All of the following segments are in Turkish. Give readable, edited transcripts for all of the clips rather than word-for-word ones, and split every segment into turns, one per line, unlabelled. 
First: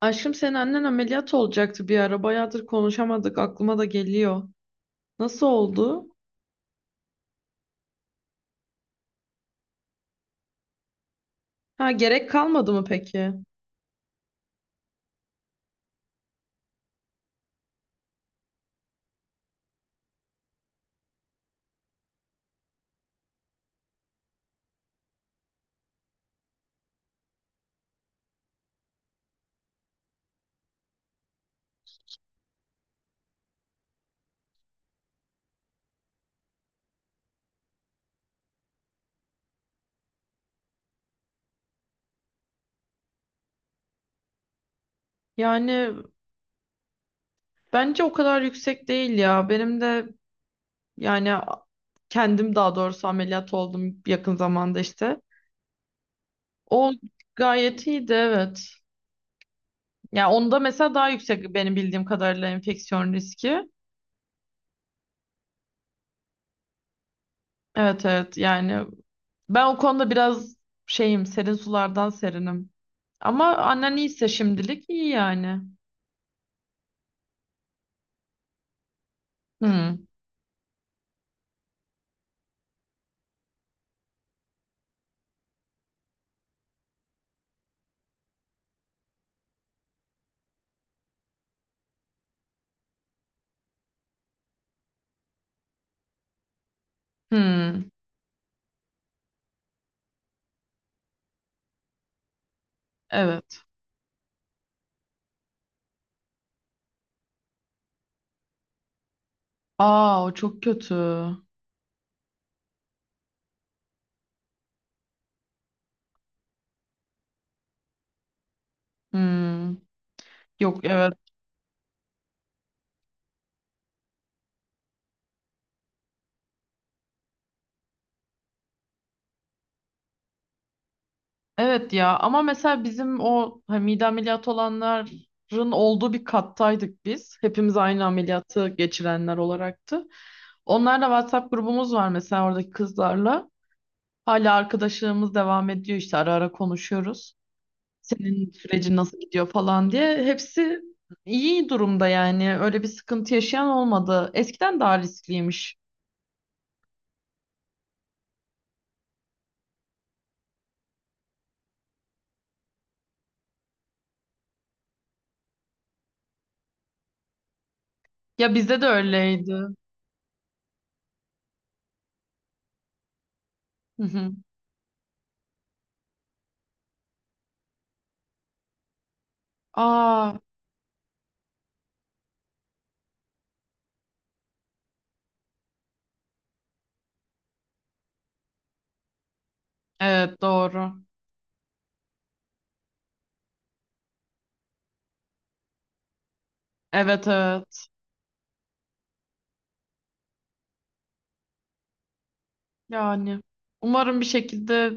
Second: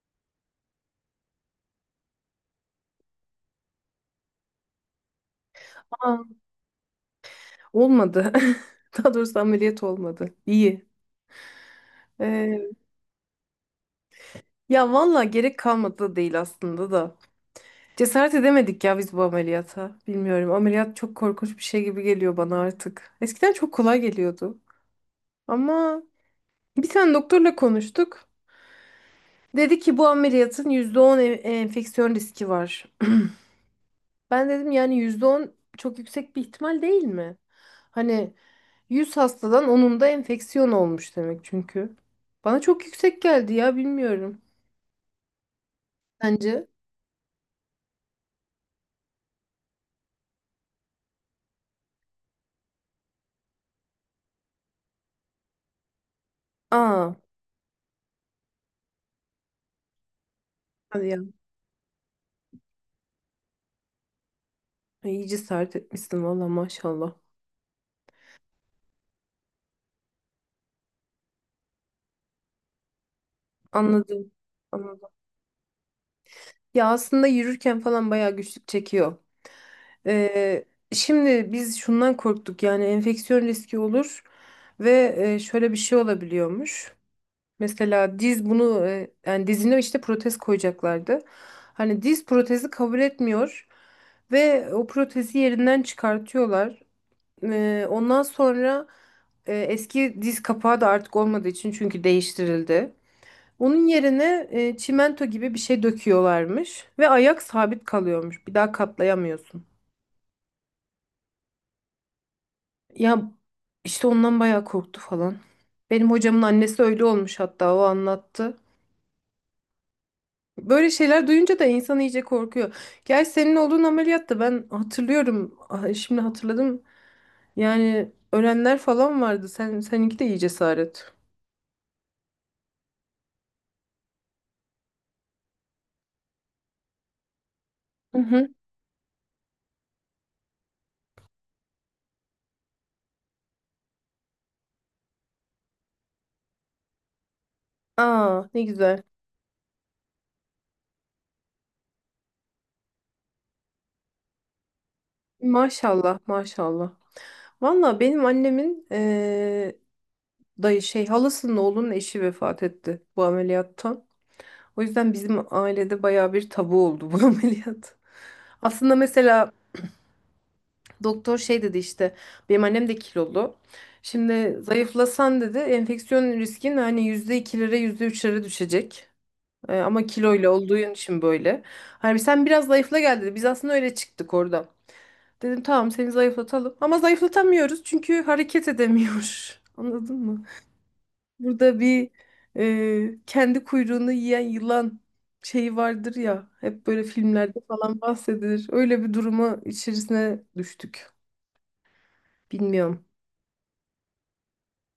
Aşkım senin annen ameliyat olacaktı bir ara. Bayağıdır konuşamadık. Aklıma da geliyor. Nasıl oldu?
Aa, olmadı. Daha doğrusu ameliyat olmadı. İyi.
Ha gerek
Ee,
kalmadı mı peki?
ya valla gerek kalmadı da değil aslında da. Cesaret edemedik ya biz bu ameliyata. Bilmiyorum. Ameliyat çok korkunç bir şey gibi geliyor bana artık. Eskiden çok kolay geliyordu. Ama bir tane doktorla konuştuk. Dedi ki bu ameliyatın %10 enfeksiyon riski var. Ben dedim yani %10 çok yüksek bir ihtimal değil mi? Hani 100 hastadan onunda enfeksiyon olmuş demek çünkü. Bana çok yüksek geldi ya bilmiyorum.
Yani
Bence.
bence o kadar yüksek değil ya. Benim de yani a- kendim daha doğrusu ameliyat oldum yakın zamanda işte. O
Aa,
gayet iyiydi evet. Ya onda mesela daha
hadi ya.
yüksek benim bildiğim kadarıyla enfeksiyon riski.
Ay, İyi cesaret etmişsin valla maşallah.
Evet evet yani ben o konuda biraz şeyim serin sulardan serinim. Ama annen iyiyse
Anladım.
şimdilik iyi
Anladım.
yani.
Ya aslında yürürken falan bayağı güçlük çekiyor.
Hmm,
Ee, şimdi biz şundan korktuk yani enfeksiyon riski olur ve şöyle bir şey olabiliyormuş. Mesela diz bunu yani dizine işte protez koyacaklardı. Hani diz protezi kabul etmiyor ve o protezi yerinden çıkartıyorlar. E,
hmm,
ondan sonra eski diz kapağı da artık olmadığı için çünkü değiştirildi.
evet.
Onun yerine çimento gibi bir şey döküyorlarmış ve ayak sabit kalıyormuş. Bir daha katlayamıyorsun.
Aa o çok kötü.
Ya işte ondan bayağı korktu falan. Benim hocamın annesi öyle olmuş hatta o anlattı.
Hmm, yok
Böyle şeyler
evet.
duyunca da insan iyice korkuyor. Gerçi senin olduğun ameliyatta ben hatırlıyorum. Ah, şimdi hatırladım. Yani ölenler falan vardı. Sen seninki de iyi cesaret.
Evet ya ama mesela bizim o hani mide ameliyatı olanların olduğu bir kattaydık biz. Hepimiz aynı
Hı hı.
ameliyatı geçirenler olaraktı. Onlarla WhatsApp grubumuz var mesela oradaki kızlarla. Hala arkadaşlığımız devam ediyor işte ara ara konuşuyoruz.
Aa,
Senin
ne
sürecin
güzel.
nasıl gidiyor falan diye. Hepsi iyi durumda yani. Öyle bir sıkıntı yaşayan olmadı. Eskiden daha riskliymiş.
Maşallah maşallah. Valla benim annemin dayı şey halasının oğlunun eşi vefat etti bu ameliyattan. O yüzden bizim ailede baya bir tabu oldu bu ameliyat.
Ya bizde de
Aslında mesela
öyleydi.
doktor şey dedi işte benim annem de kilolu.
Hı hı.
Şimdi zayıflasan dedi enfeksiyon riskin hani %2'lere %3'lere düşecek. Ama
Aa,
kiloyla olduğu için böyle. Hani sen biraz zayıfla gel dedi. Biz aslında öyle çıktık orada. Dedim tamam seni zayıflatalım. Ama zayıflatamıyoruz çünkü hareket edemiyor. Anladın
evet
mı?
doğru.
Burada bir kendi kuyruğunu yiyen yılan şeyi vardır ya. Hep böyle
Evet
filmlerde
evet.
falan bahsedilir. Öyle bir duruma içerisine düştük. Bilmiyorum.
Yani umarım bir şekilde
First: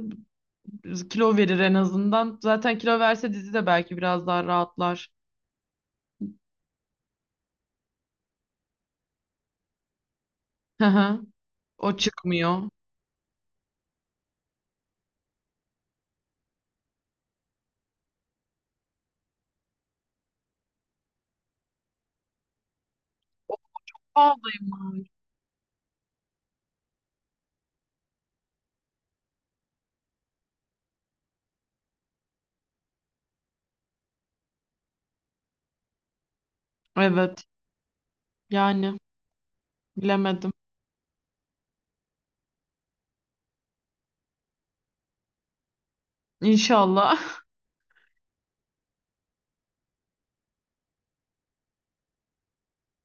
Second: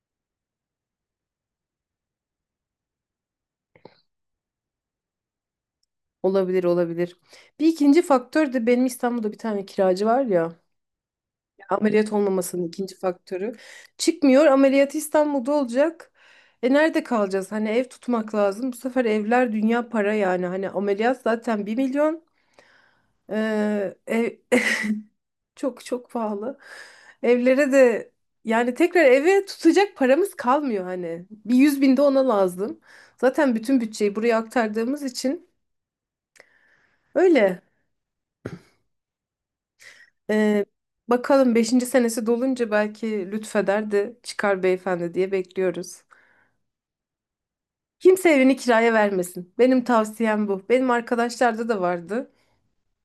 kilo verir en azından. Zaten kilo verse dizi de belki biraz daha rahatlar.
Olabilir olabilir. Bir ikinci faktör de benim İstanbul'da bir tane kiracı var ya
Hı hı. O
ameliyat
çıkmıyor.
olmamasının ikinci faktörü. Çıkmıyor ameliyatı İstanbul'da olacak. E nerede kalacağız? Hani ev tutmak lazım. Bu sefer evler dünya para yani. Hani ameliyat zaten 1 milyon.
O
Ev,
pahalıyım var.
çok çok pahalı. Evlere de yani tekrar eve tutacak paramız kalmıyor hani. Bir 100 bin de ona lazım. Zaten bütün bütçeyi buraya aktardığımız için
Evet.
öyle.
Yani bilemedim.
Ee, bakalım beşinci senesi dolunca belki lütfeder de çıkar beyefendi diye bekliyoruz.
İnşallah.
Kimse evini kiraya vermesin. Benim tavsiyem bu. Benim arkadaşlarda da vardı.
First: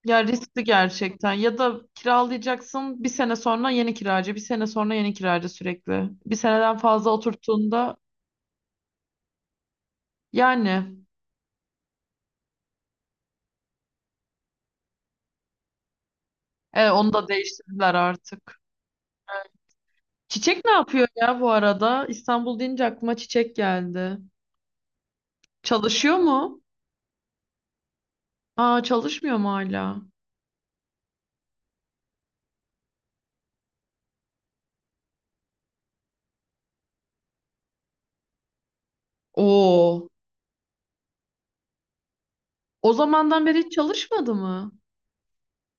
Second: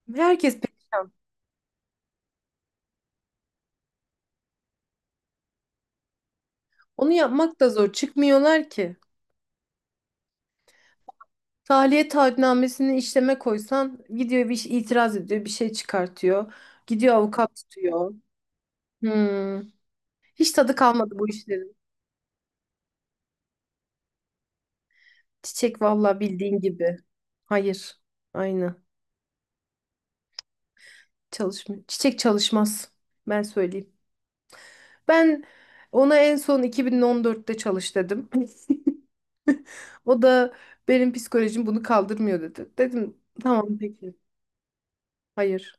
Ya
Herkes
riskli
perişan.
gerçekten. Ya da kiralayacaksın bir sene sonra yeni kiracı, bir sene sonra yeni kiracı sürekli. Bir seneden fazla
Onu yapmak da zor.
oturttuğunda
Çıkmıyorlar ki.
yani
Tahliye taahhütnamesini işleme koysan gidiyor bir şey itiraz ediyor, bir şey çıkartıyor.
evet, onu
Gidiyor
da
avukat
değiştirdiler
tutuyor.
artık.
Hmm. Hiç
Çiçek ne
tadı
yapıyor
kalmadı bu
ya bu
işlerin.
arada? İstanbul deyince aklıma Çiçek geldi.
Çiçek
Çalışıyor
vallahi
mu?
bildiğin gibi. Hayır.
Aa
Aynı.
çalışmıyor mu hala?
Çalışmıyor. Çiçek çalışmaz. Ben söyleyeyim. Ben ona en son 2014'te çalış dedim.
Oo.
O da benim psikolojim bunu kaldırmıyor dedi.
O
Dedim
zamandan beri hiç
tamam peki.
çalışmadı mı?
Hayır.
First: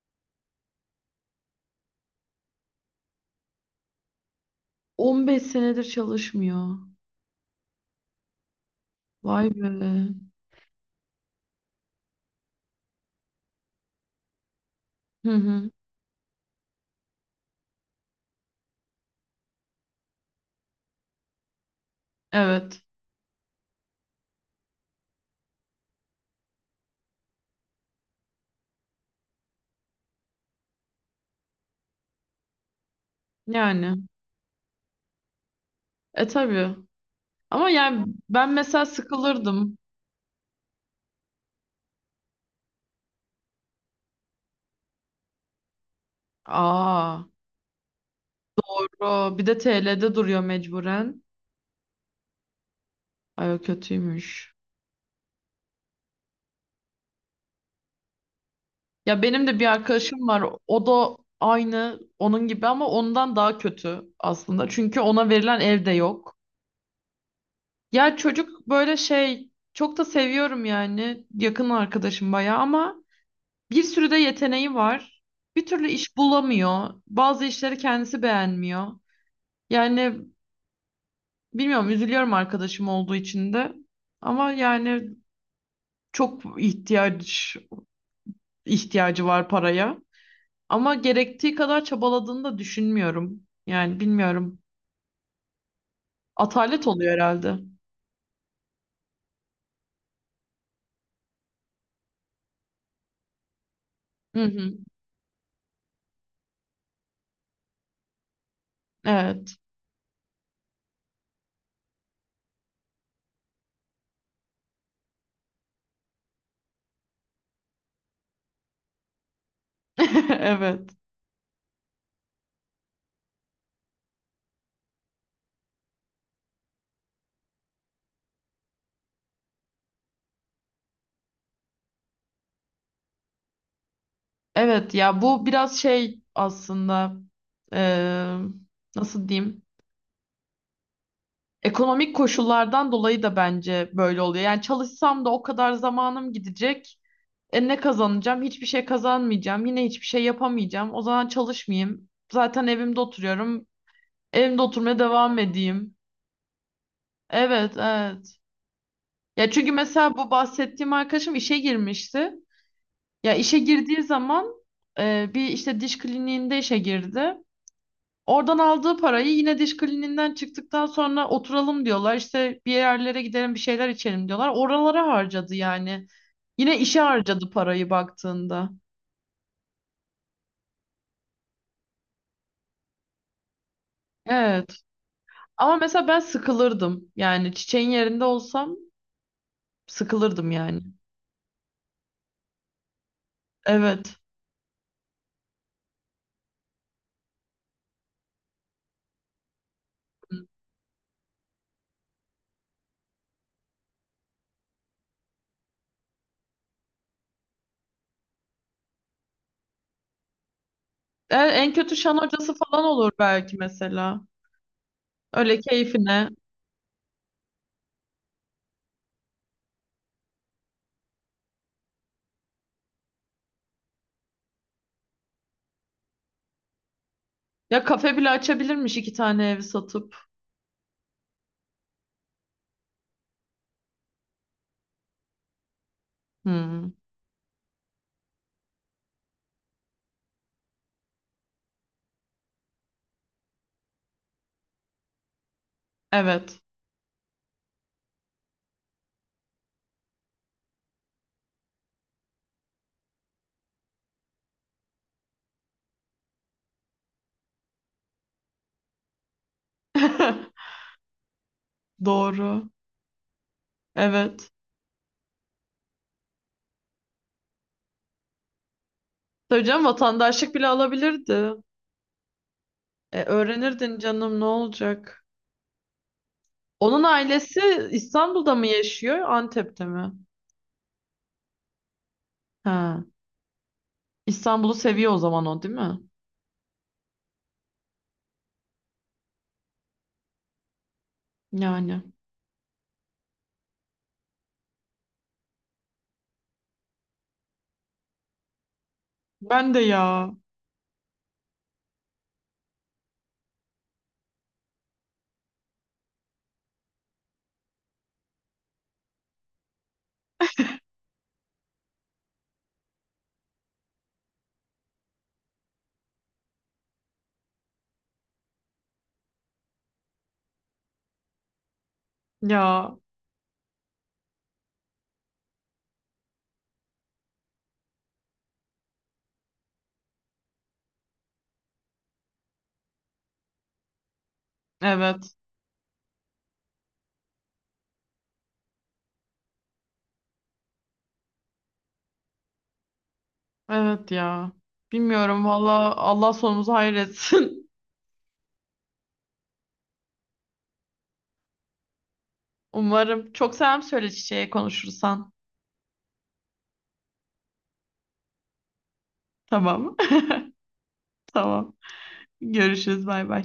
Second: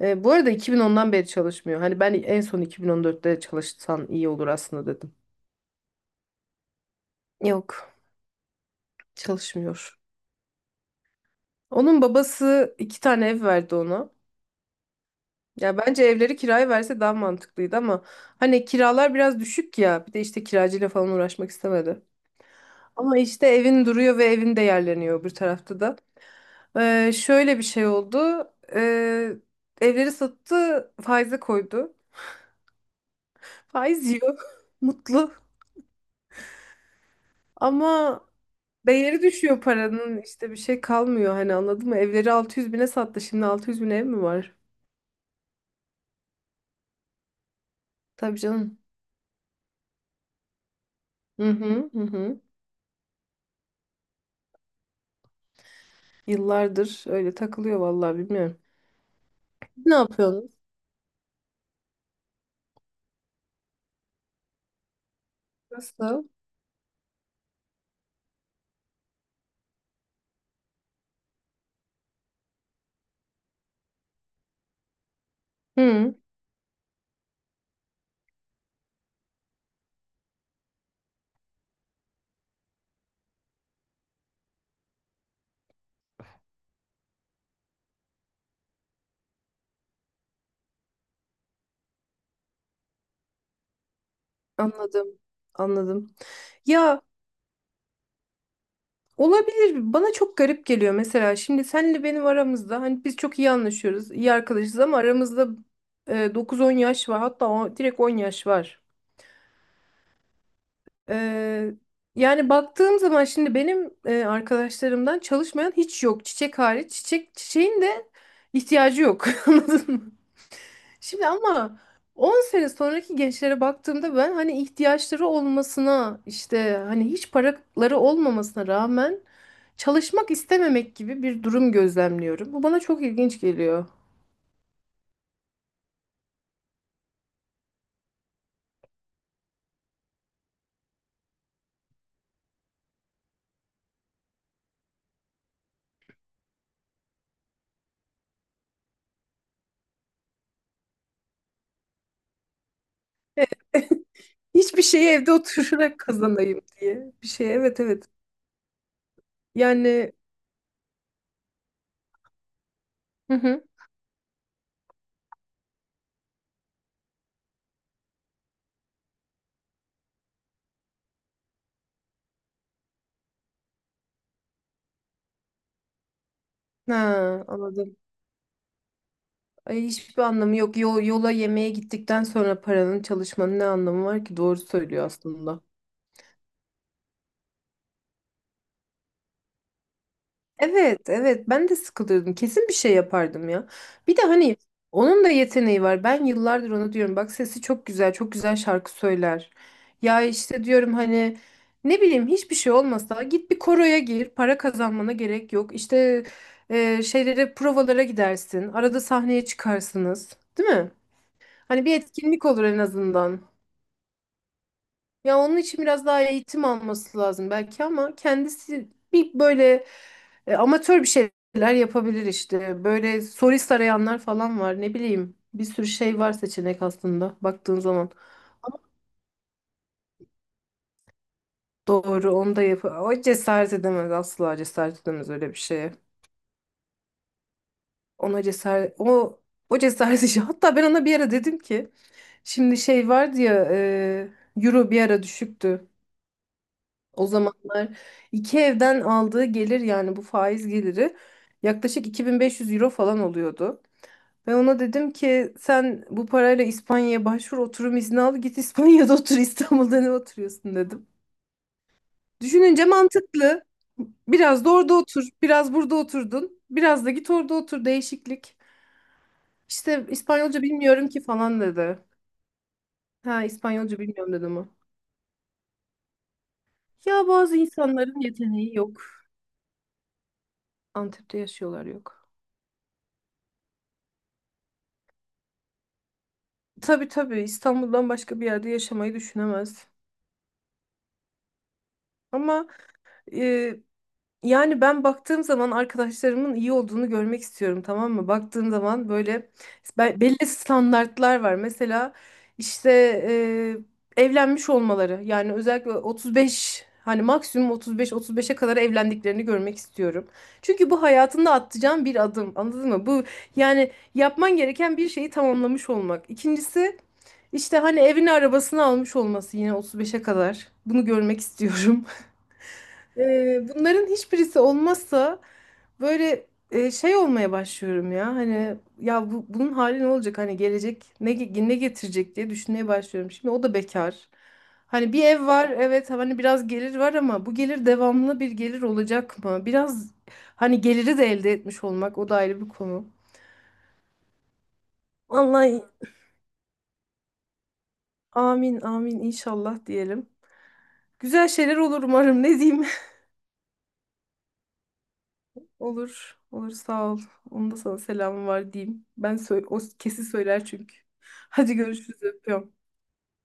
Bu arada 2010'dan beri çalışmıyor. Hani ben en son 2014'te çalışsan iyi olur aslında dedim.
15 senedir çalışmıyor.
Yok,
Vay be.
çalışmıyor. Onun babası iki tane ev verdi ona.
Hı hı.
Ya bence evleri kiraya verse daha mantıklıydı ama hani kiralar biraz düşük ya. Bir de işte kiracıyla falan uğraşmak istemedi.
Evet.
Ama işte evin duruyor ve evin de yerleniyor bir tarafta da. Şöyle bir şey oldu. Ee, evleri sattı, faize koydu.
Yani.
Faiz yiyor, mutlu.
E tabii. Ama yani
Ama
ben mesela
değeri düşüyor
sıkılırdım.
paranın. İşte bir şey kalmıyor hani anladın mı? Evleri 600 bine sattı. Şimdi 600 bin ev mi var?
Aa.
Tabii canım.
Bro, bir de TL'de duruyor mecburen.
Hı hı hı, hı.
Ay o kötüymüş.
Yıllardır öyle takılıyor vallahi bilmiyorum.
Ya benim de bir
Ne
arkadaşım var.
yapıyorsunuz?
O da aynı onun gibi ama ondan daha kötü aslında. Çünkü ona verilen ev de
Nasıl?
yok. Ya çocuk böyle şey çok da seviyorum yani. Yakın arkadaşım bayağı ama bir sürü de yeteneği var. Bir türlü
Hı,
iş bulamıyor. Bazı işleri kendisi beğenmiyor. Yani bilmiyorum üzülüyorum arkadaşım olduğu için de. Ama yani çok ihtiyacı var paraya. Ama gerektiği kadar çabaladığını da düşünmüyorum. Yani bilmiyorum.
anladım. Anladım.
Atalet
Ya
oluyor herhalde.
olabilir. Bana çok garip geliyor mesela. Şimdi senle benim aramızda hani biz çok iyi anlaşıyoruz, iyi
Hı hı.
arkadaşız ama aramızda 9-10 yaş var. Hatta o, direkt 10 yaş var.
Evet.
Ee, yani baktığım zaman şimdi benim arkadaşlarımdan çalışmayan hiç yok. Çiçek hariç. Çiçeğin de ihtiyacı yok. Anladın mı?
Evet.
Şimdi ama 10 sene sonraki gençlere baktığımda ben hani ihtiyaçları olmasına işte hani hiç paraları olmamasına rağmen çalışmak istememek gibi bir durum gözlemliyorum. Bu bana çok ilginç geliyor.
Evet ya bu biraz şey aslında eee, nasıl diyeyim? Ekonomik koşullardan dolayı da bence böyle oluyor. Yani çalışsam da o kadar zamanım gidecek. E ne kazanacağım? Hiçbir şey kazanmayacağım. Yine hiçbir şey yapamayacağım. O zaman çalışmayayım. Zaten evimde oturuyorum. Evimde
Hiçbir
oturmaya
şeyi evde
devam edeyim.
oturarak kazanayım diye bir şey.
Evet,
Evet evet.
evet. Ya çünkü
Yani
mesela bu bahsettiğim arkadaşım işe girmişti. Ya
hı
işe
hı.
girdiği zaman bir işte diş kliniğinde işe girdi. Oradan aldığı parayı yine diş kliniğinden çıktıktan sonra oturalım diyorlar. İşte bir yerlere gidelim bir şeyler içelim diyorlar. Oralara harcadı yani. Yine işe
Ha,
harcadı parayı
anladım.
baktığında.
Ay, hiçbir anlamı yok. Yola yemeğe gittikten sonra paranın çalışmanın ne anlamı var ki? Doğru
Evet.
söylüyor aslında.
Ama mesela ben sıkılırdım. Yani çiçeğin yerinde olsam sıkılırdım yani.
Evet, evet. Ben de sıkılırdım. Kesin bir şey yapardım ya.
Evet.
Bir de hani onun da yeteneği var. Ben yıllardır ona diyorum. Bak sesi çok güzel, çok güzel şarkı söyler. Ya işte diyorum hani ne bileyim hiçbir şey olmasa git bir koroya gir. Para kazanmana gerek yok. İşte şeylere provalara gidersin. Arada sahneye çıkarsınız, değil mi?
E, en
Hani bir
kötü şan
etkinlik
hocası
olur en
falan olur
azından.
belki mesela.
Ya onun
Öyle
için biraz daha
keyfine.
eğitim alması lazım belki ama kendisi bir böyle amatör bir şeyler yapabilir işte. Böyle solist arayanlar falan var ne bileyim. Bir sürü şey var seçenek aslında baktığın
Ya
zaman.
kafe bile açabilirmiş iki tane evi satıp.
Doğru onu da yap. O cesaret edemez asla cesaret edemez öyle bir şeye.
Hmm,
Ona cesaret o cesaret işi. Hatta ben ona bir ara dedim ki şimdi şey vardı ya euro bir ara düşüktü.
evet.
O zamanlar iki evden aldığı gelir yani bu faiz geliri yaklaşık 2500 euro falan oluyordu. Ve ona dedim ki sen bu parayla İspanya'ya başvur oturum izni al git İspanya'da otur İstanbul'da ne oturuyorsun dedim.
Doğru.
Düşününce mantıklı.
Evet.
Biraz da orada otur, biraz burada oturdun, biraz da git orada otur değişiklik.
Tabii canım
İşte
vatandaşlık
İspanyolca
bile
bilmiyorum ki
alabilirdi.
falan dedi.
E,
Ha
öğrenirdin
İspanyolca bilmiyorum
canım ne
dedim ama.
olacak? Onun
Ya bazı
ailesi
insanların
İstanbul'da mı
yeteneği yok.
yaşıyor, Antep'te mi?
Antep'te yaşıyorlar yok.
Ha. İstanbul'u seviyor o zaman o değil mi?
Tabii tabii İstanbul'dan başka bir yerde yaşamayı düşünemez.
Yani.
Ama e, yani ben baktığım zaman arkadaşlarımın iyi olduğunu görmek istiyorum tamam mı? Baktığım zaman böyle
Ben de ya.
belli standartlar var. Mesela işte evlenmiş olmaları yani özellikle 35 hani maksimum 35-35'e kadar evlendiklerini görmek istiyorum. Çünkü bu hayatında atacağın bir adım anladın mı? Bu yani yapman gereken bir şeyi tamamlamış olmak. İkincisi işte hani evini arabasını almış olması yine 35'e kadar bunu görmek istiyorum.
Ya.
Bunların hiçbirisi olmazsa böyle şey olmaya başlıyorum ya. Hani ya bunun hali ne olacak? Hani gelecek ne getirecek diye düşünmeye başlıyorum. Şimdi o da bekar. Hani bir
Evet.
ev var evet hani biraz gelir var ama bu gelir devamlı bir gelir olacak mı? Biraz hani geliri de elde etmiş olmak o da ayrı bir konu.
Evet ya. Bilmiyorum valla
Vallahi
Allah sonumuzu hayır etsin.
amin amin inşallah diyelim. Güzel şeyler olur umarım ne diyeyim.
Umarım. Çok selam söyle çiçeğe konuşursan.
Olur. Olur sağ ol. Onun da sana selamı var diyeyim. Ben o
Tamam.
kesin söyler çünkü.
Tamam.
Hadi görüşürüz öpüyorum.
Görüşürüz. Bay bay.